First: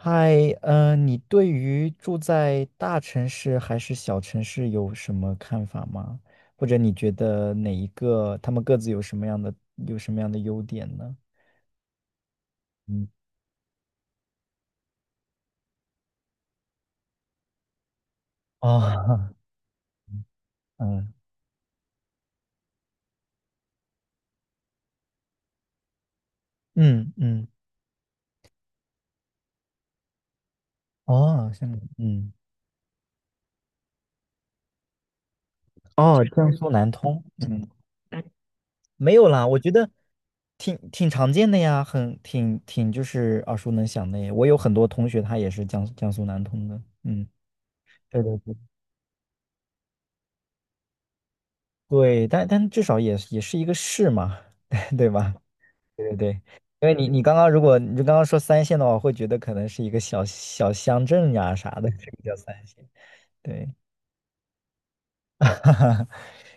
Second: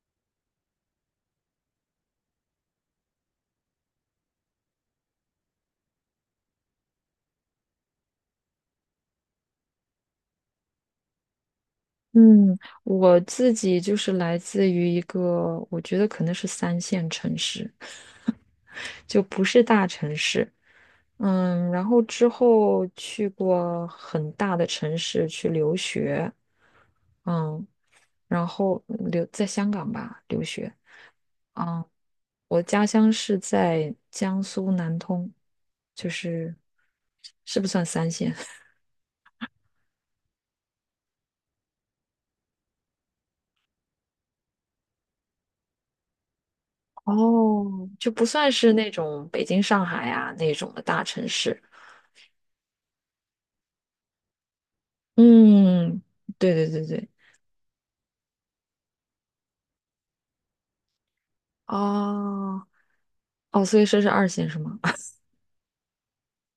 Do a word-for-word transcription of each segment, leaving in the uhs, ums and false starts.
嗨，嗯，你对于住在大城市还是小城市有什么看法吗？或者你觉得哪一个，他们各自有什么样的有什么样的优点呢？嗯，嗯，我自己就是来自于一个，我觉得可能是三线城市，就哦，不 是大城市。嗯嗯，然后之后去过很大的城市去留学，嗯嗯，嗯，然后留在香港吧留学。哦，像嗯，嗯我家乡是在江苏南通，就哦，江是苏南通，是嗯，不算三线，没有啦，我觉得挺挺常见的呀，很挺挺就是耳熟能详的耶。我有很多同学他也是江江苏南通的，嗯，哦，就对不对算对。是那种北京、上海啊那种的大城市。对，但但至少也也是一个市嘛，对吧？嗯，对对对，对对对因为你对，你刚刚如果你就刚刚说三线的话，我会觉得可能是一个小小乡镇呀啥的，这个叫三哦线。哦，对，所以说是二线是吗？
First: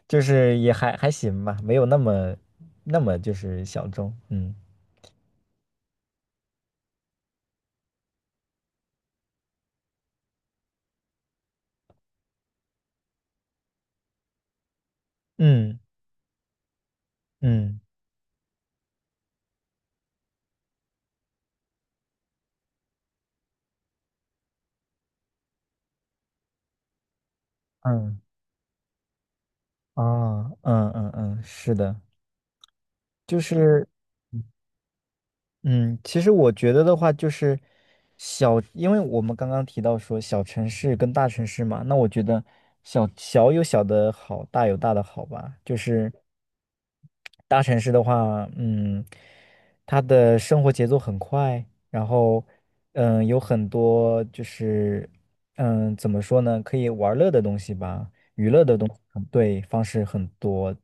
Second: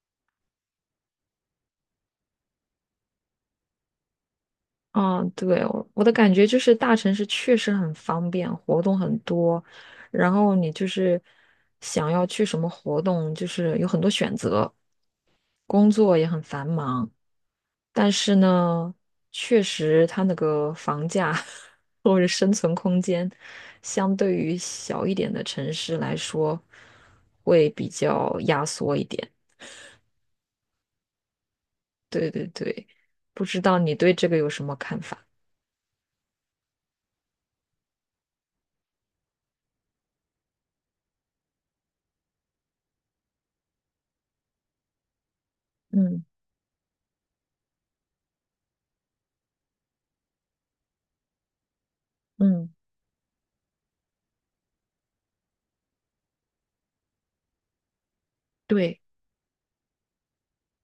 就是也还还行吧，没有那么那么就是小众。嗯啊，对，我我的感觉就是大城市确实很方便，活动很多，然后你就是想要去什么活动，就是有很多选择，嗯工作也很繁忙，嗯但是呢，确实它那个房价 或者生存空间，相对于小一点的城市来说，会比嗯较压缩一点。啊嗯嗯嗯，是的，对对对，就不知道是。你对这个有什么看法？嗯，其实我觉得的话，就是小，因为我们刚刚提到说小城市跟大城市嘛，那我觉得小，小有小的好，大有大的好吧。就是嗯大城市的话，嗯，他的生活节奏很快，然后，嗯，嗯，有很多就是，嗯，怎么说呢，可以玩乐的东西吧，娱乐的东西对，很对，方式很多。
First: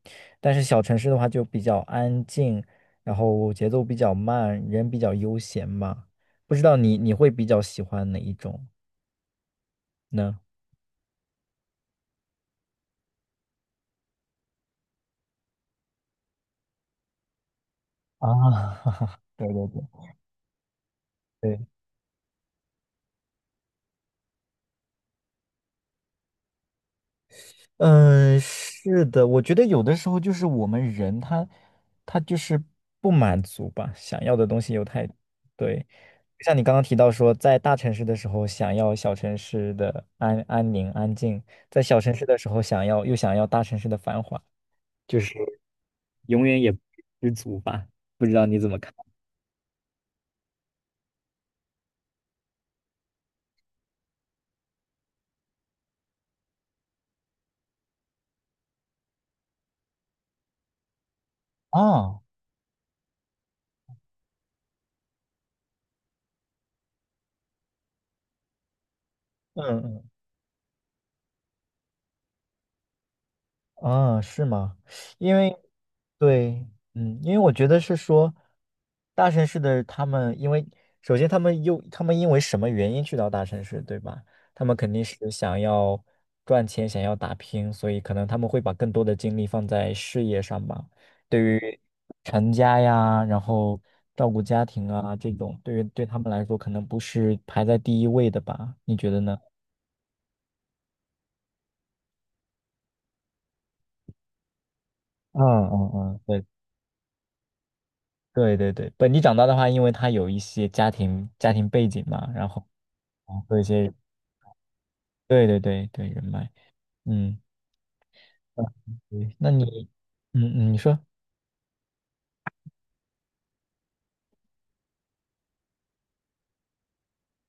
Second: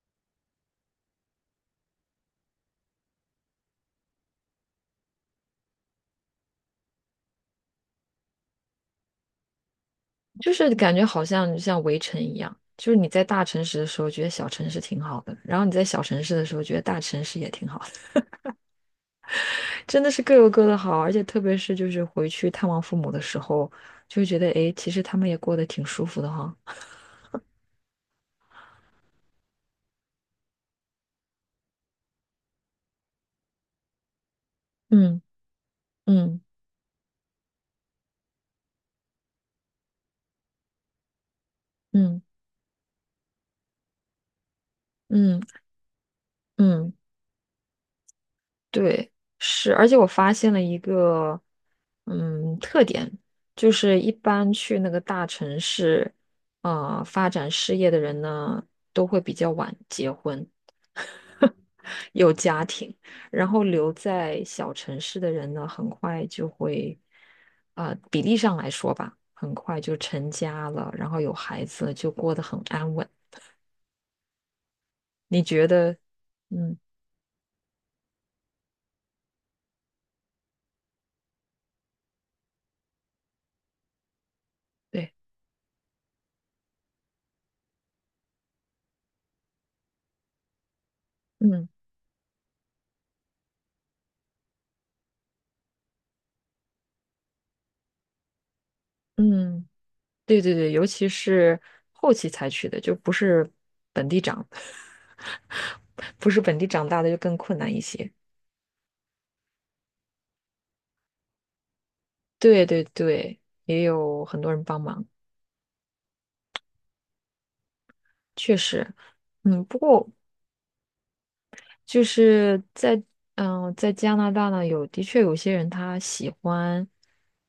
但是小城市的话就比较安静，然后节奏比较慢，人比较悠闲嘛。不知道你你会比较喜欢哪一种呢？就是感觉好像像围城一样，就是你在大城市的时候觉得小城市挺好的，然后你在小城市的时候觉得大城市也挺好的，啊，对对对 真的是各有各的好，而且特别对，是就是回去探望父母的时候，就会觉得诶，其实他们也过得挺舒服的哈。嗯，是的，我觉得有的时候就是我们人他他就是不满足吧，想要的东西又太，嗯对，嗯就像你刚刚提到说，在大城市的时候想要小城市的安安宁安静，在小城嗯市的时候想要又想要大城市的繁华，就是嗯永远也不嗯，知足吧。不知道你怎么看？对，是，而且我发现了一个嗯特点，就是一般去那个大城市啊、呃发展事业的人呢，都会比较晚结婚，啊，有家庭，然后留在小城市的人呢，很快就会啊、比例上来说吧，很快就嗯成家了，然后有孩子了就过得很安稳。嗯，啊，是吗？因你为觉得？对，嗯，嗯，因为我觉得是说，大城市的他们，因为首先他们又他们因为什么原因去到大城市，对吧？他们肯定对，是想要赚钱，想要打拼，所以可能他们会把更多的精力放在事业上吧。对嗯于成家呀，然后照顾家庭啊这种，对于对他们来说，可能不是排在第一位的吧？你觉得呢？嗯。对对对，尤其是后期采取的，就不是本地长，嗯嗯 嗯，不是对本地长大的就更困难一些。对对对，本地长大的话，因为他有一些家庭家庭背景嘛，然后对对对，和一也些有很多人帮忙，对对对对人脉，嗯，确嗯实，对那嗯，不你，过嗯嗯，你说就是在嗯、呃在加拿大呢，有的确有些人他喜欢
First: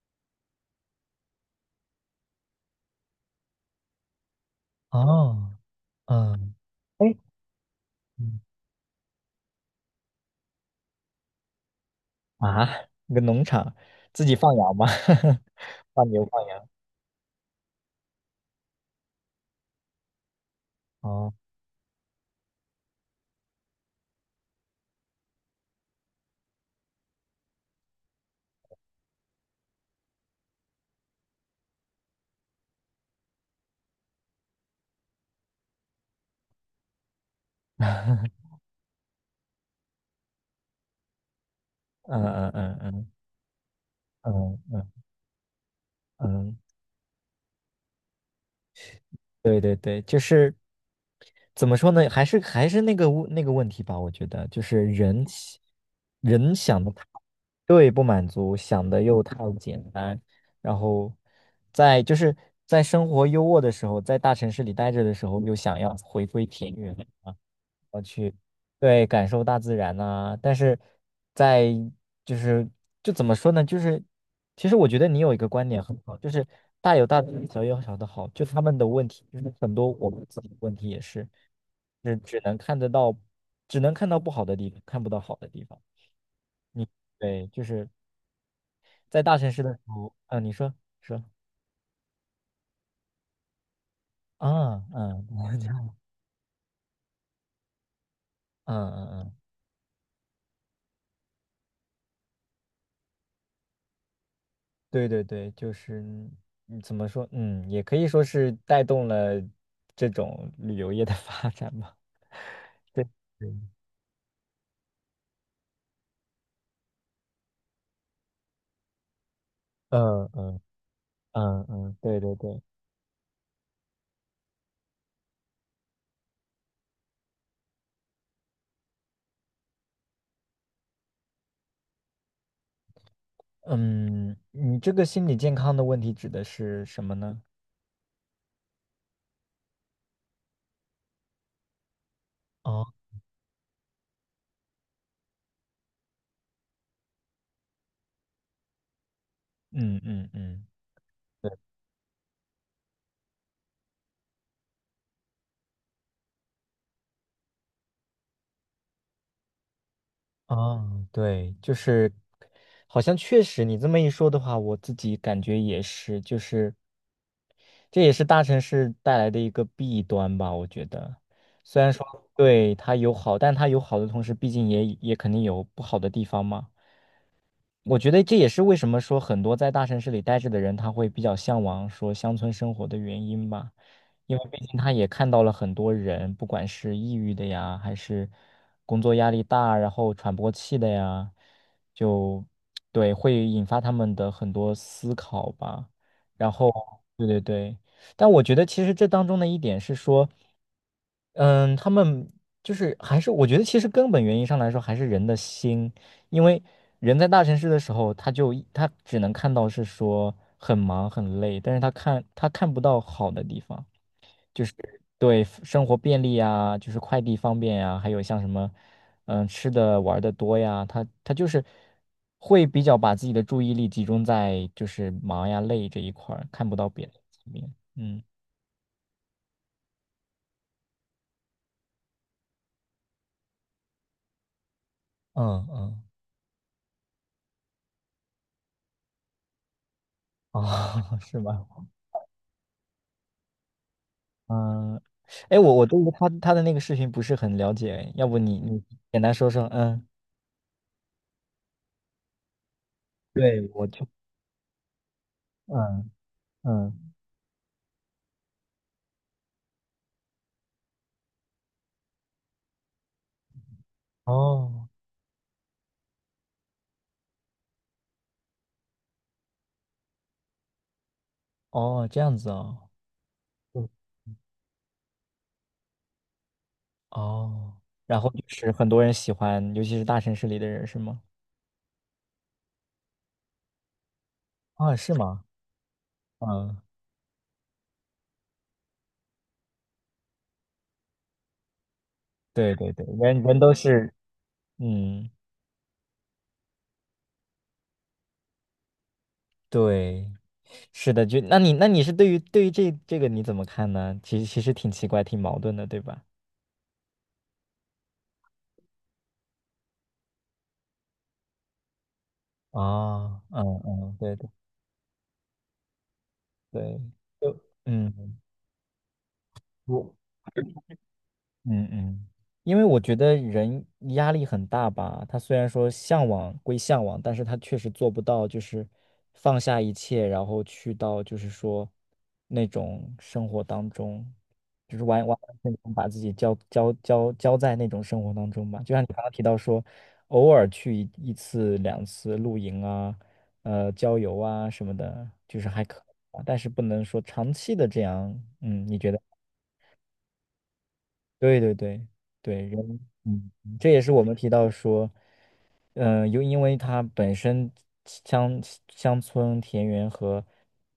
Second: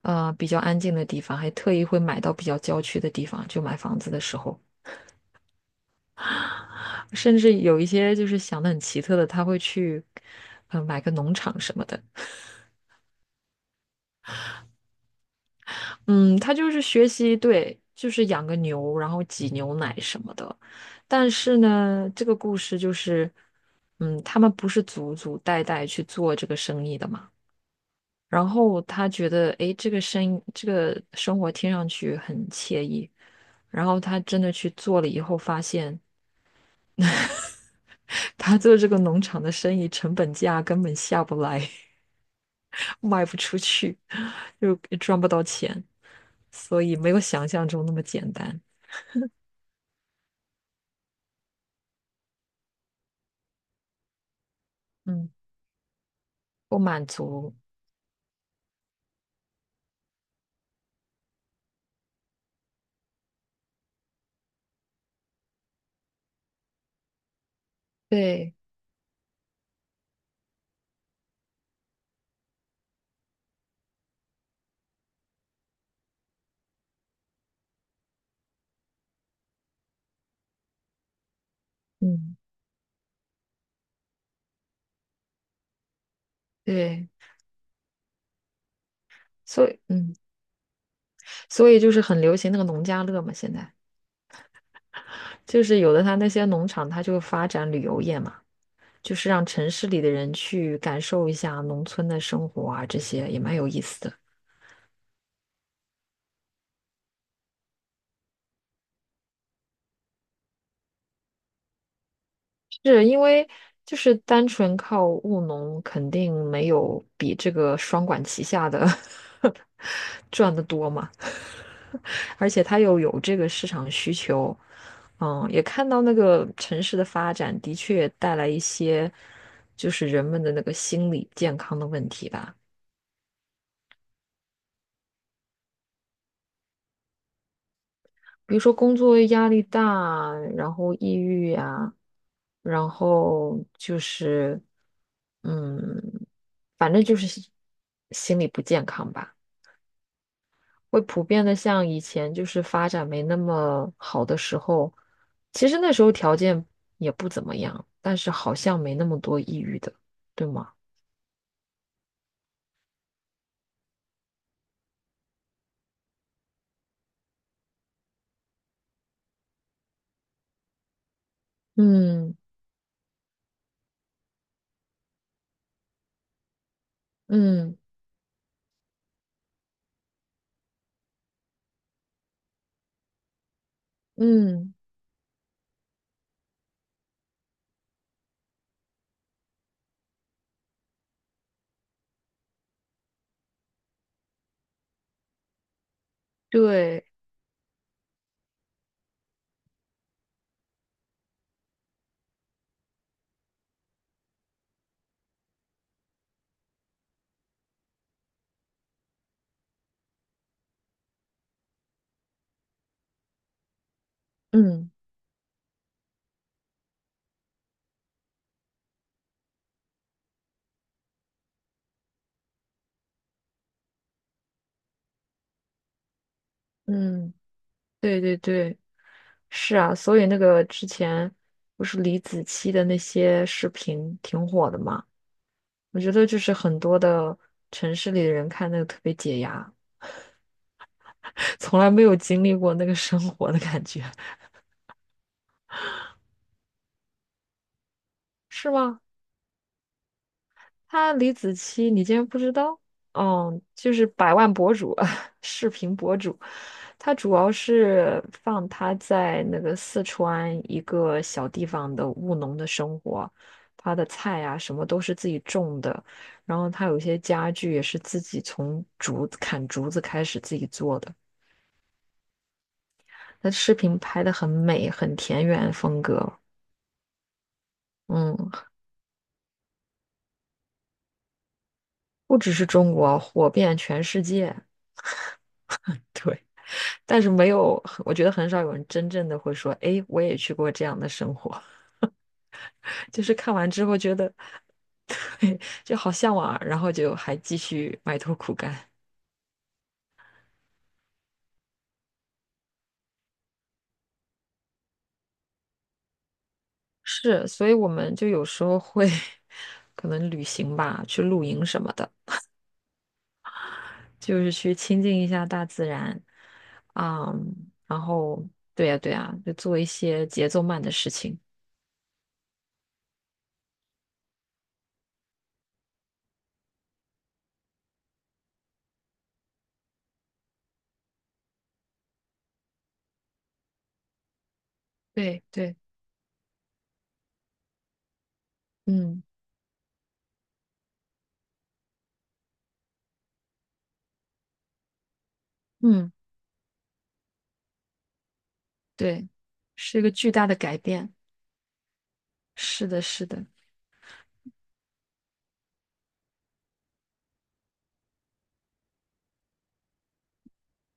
呃比较安静的地方，还特意会买到比较郊区的地方，就买房子的时候，哦，嗯，哎，甚至有一些就是嗯想的很奇特的，他会去呃买个农场什么的。啊，一个农场自己放羊吗？放牛嗯，放他羊？就是学习，对，就是养个牛，然后挤牛奶什么的。但哦，是呢，这个故事就是，嗯，他们不是祖祖代代去做这个生意的嘛。然后他觉得，诶，这个生这个生活听上去很惬意。然后他真的去做了以后，发现 他做这个农场的生意成本价根本下不来。嗯嗯嗯嗯卖不出去，嗯 就嗯也赚不到钱，嗯，所以没有想象中那么简单。对对对，就是怎么说呢，还是还是那个问那个问题吧，我觉得就是人嗯，喜人不想的太满足，对不满足，想的又太简单，然后在就是在生活优渥的时候，在大城市里待着的时候，又想要回归田园，我去，对，对，感受大自然呐、但是在就是就怎么说呢？就是其实我觉得你有一个观点很好，就是大有大的好，小有小的好，就他们的问题，就是很多我们自己的问题也是，是嗯，只能看得到，只能看到不好的地方，看不到好的地方。对，对，就是在大城市所的以，时候，嗯，嗯、你说说所以就是很流行那个农家乐嘛，现在啊，嗯，就是 有的他那些农场，他就发展旅游业嘛，嗯嗯就是嗯。让城市里的人去感受一下农村的生活啊，这些也蛮有意思的。对对对，就是嗯怎么说，嗯，也可以说是带动了这种旅游业的 发展吧。是对，因为对就是单纯靠务农，肯定没有比这个双管齐下的 嗯 赚嗯得多嘛。嗯嗯，对对而对，且它又有这个市场需求，嗯，也看到那个城市的发展的确带来一些，就是人们的那个心理健康的问题吧，嗯，你这个心理健康的问题指的是什么呢？比如说工作压力大，然后抑郁呀，哦，然后就是，嗯，反正就是心心理不健康吧。嗯嗯嗯，会普遍对，的像以前就是发展没那么好的时候，其实那时候条件也不怎么样，但是好像没那么多抑郁的，对吗？哦，对，就是好像确实你这么一说的话，我自己感觉也是，就是。这也是大城市带来的一个弊端吧，我觉得。虽然说嗯对它有好，但它有好的同时，毕竟也也肯定有不好的地方嘛。嗯我觉得这也是为什么说很多在大城市里待着的人，他会比较向往说乡村生活的原因吧，因为毕嗯，竟他也看到了很多人，不管是抑郁的呀，还是工作压力大，然后喘不过气的呀，就对，会引发他们的很多思考吧。然后，对，对对对，但我觉得其实这当中的一点是说。嗯，他们就是还是我觉得其实根本原因上来说还是人的心，因为人在大城市的时候，他就他只能看到是说很忙很累，但是他看他看不到好的地方，就是嗯对生活便利啊，就是快递方便呀，还有像什么嗯吃的玩的多呀，他他就是会比较把自己的注意力集中在就是忙呀累这一块儿，看不到别的嗯，层面。对嗯对对，是啊，所以那个之前不是李子柒的那些视频挺火的嘛，嗯我嗯，觉得就是很多的城市里的人看那个特别解压，哦，是 吗？从来没有经历过那个生活的感觉，嗯，哎，我我对于他他的那个视频不是很了解，要不 你是你吗？简单说说？嗯，他李子柒，你竟然不知道？嗯，对，我就就是百万博主，视频嗯博主。嗯，他主要是放他在那个四川一个小地方的务农的生活，他的菜啊什么哦都是自己种的，然后他有一些家具也是自己从竹子砍竹子开始自己做的。哦，这样子哦，他视嗯，频拍的很美，很田园风格，哦，然后就嗯，是很多人喜欢，尤其是大城市里的人，是吗？不只是中国，火遍全世界。啊，是吗？对。嗯，但是没有，我觉得很少有人真正的会说，诶，我也去过这样的生活。对 对对，就是人看人完都之后是，觉得，嗯，对，就好向往啊，然后就还继续埋头苦干。对，是的，就那你那你是对于对于这这个你怎么看呢？其实其实挺奇怪，挺矛盾的，对吧？是，所以我们就有时候会 可能旅行吧，去露营什么的，啊，嗯嗯，对就对是去亲近一下大自然，对，就嗯，然嗯。后对呀，对呀，就做一我些节奏慢的事情。嗯嗯，因为我觉得人压力很大吧，他虽然说向往归向往，但是他确实做不到，就是放下一切，然后去到就是说那种生活当中，就是完完对完全对，全把自己交交交交在那种生活当中吧。就像你刚嗯刚提到说，偶尔去一一次两次露营啊，呃，郊游啊什么的，就是还可嗯，以吧但是不能说长期的这样，嗯，你觉得？对，是一个巨大的改变。对对对对，是人，的，是的，嗯，这也是我们提到说，嗯，又因为它本身乡乡村、田园和，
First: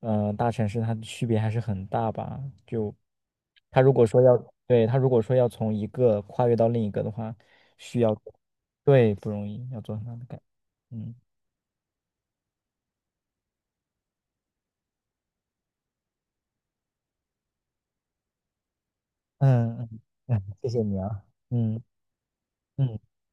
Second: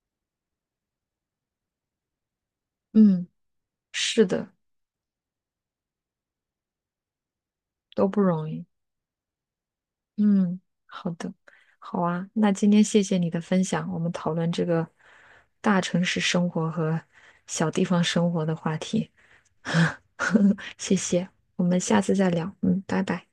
呃，大城市它的区别还是很大吧。就嗯。他如果说是要，的，对，他如果说要从一个跨越到另一个的话，需都要，不容易。对，不容易，要做很大的改，嗯，好嗯的，好啊。那今天谢谢你的分享，我们讨论这个大城市生活和小地方生活的话题。嗯嗯，嗯谢 谢谢你啊，谢，我们嗯下次再聊。嗯，嗯。拜拜。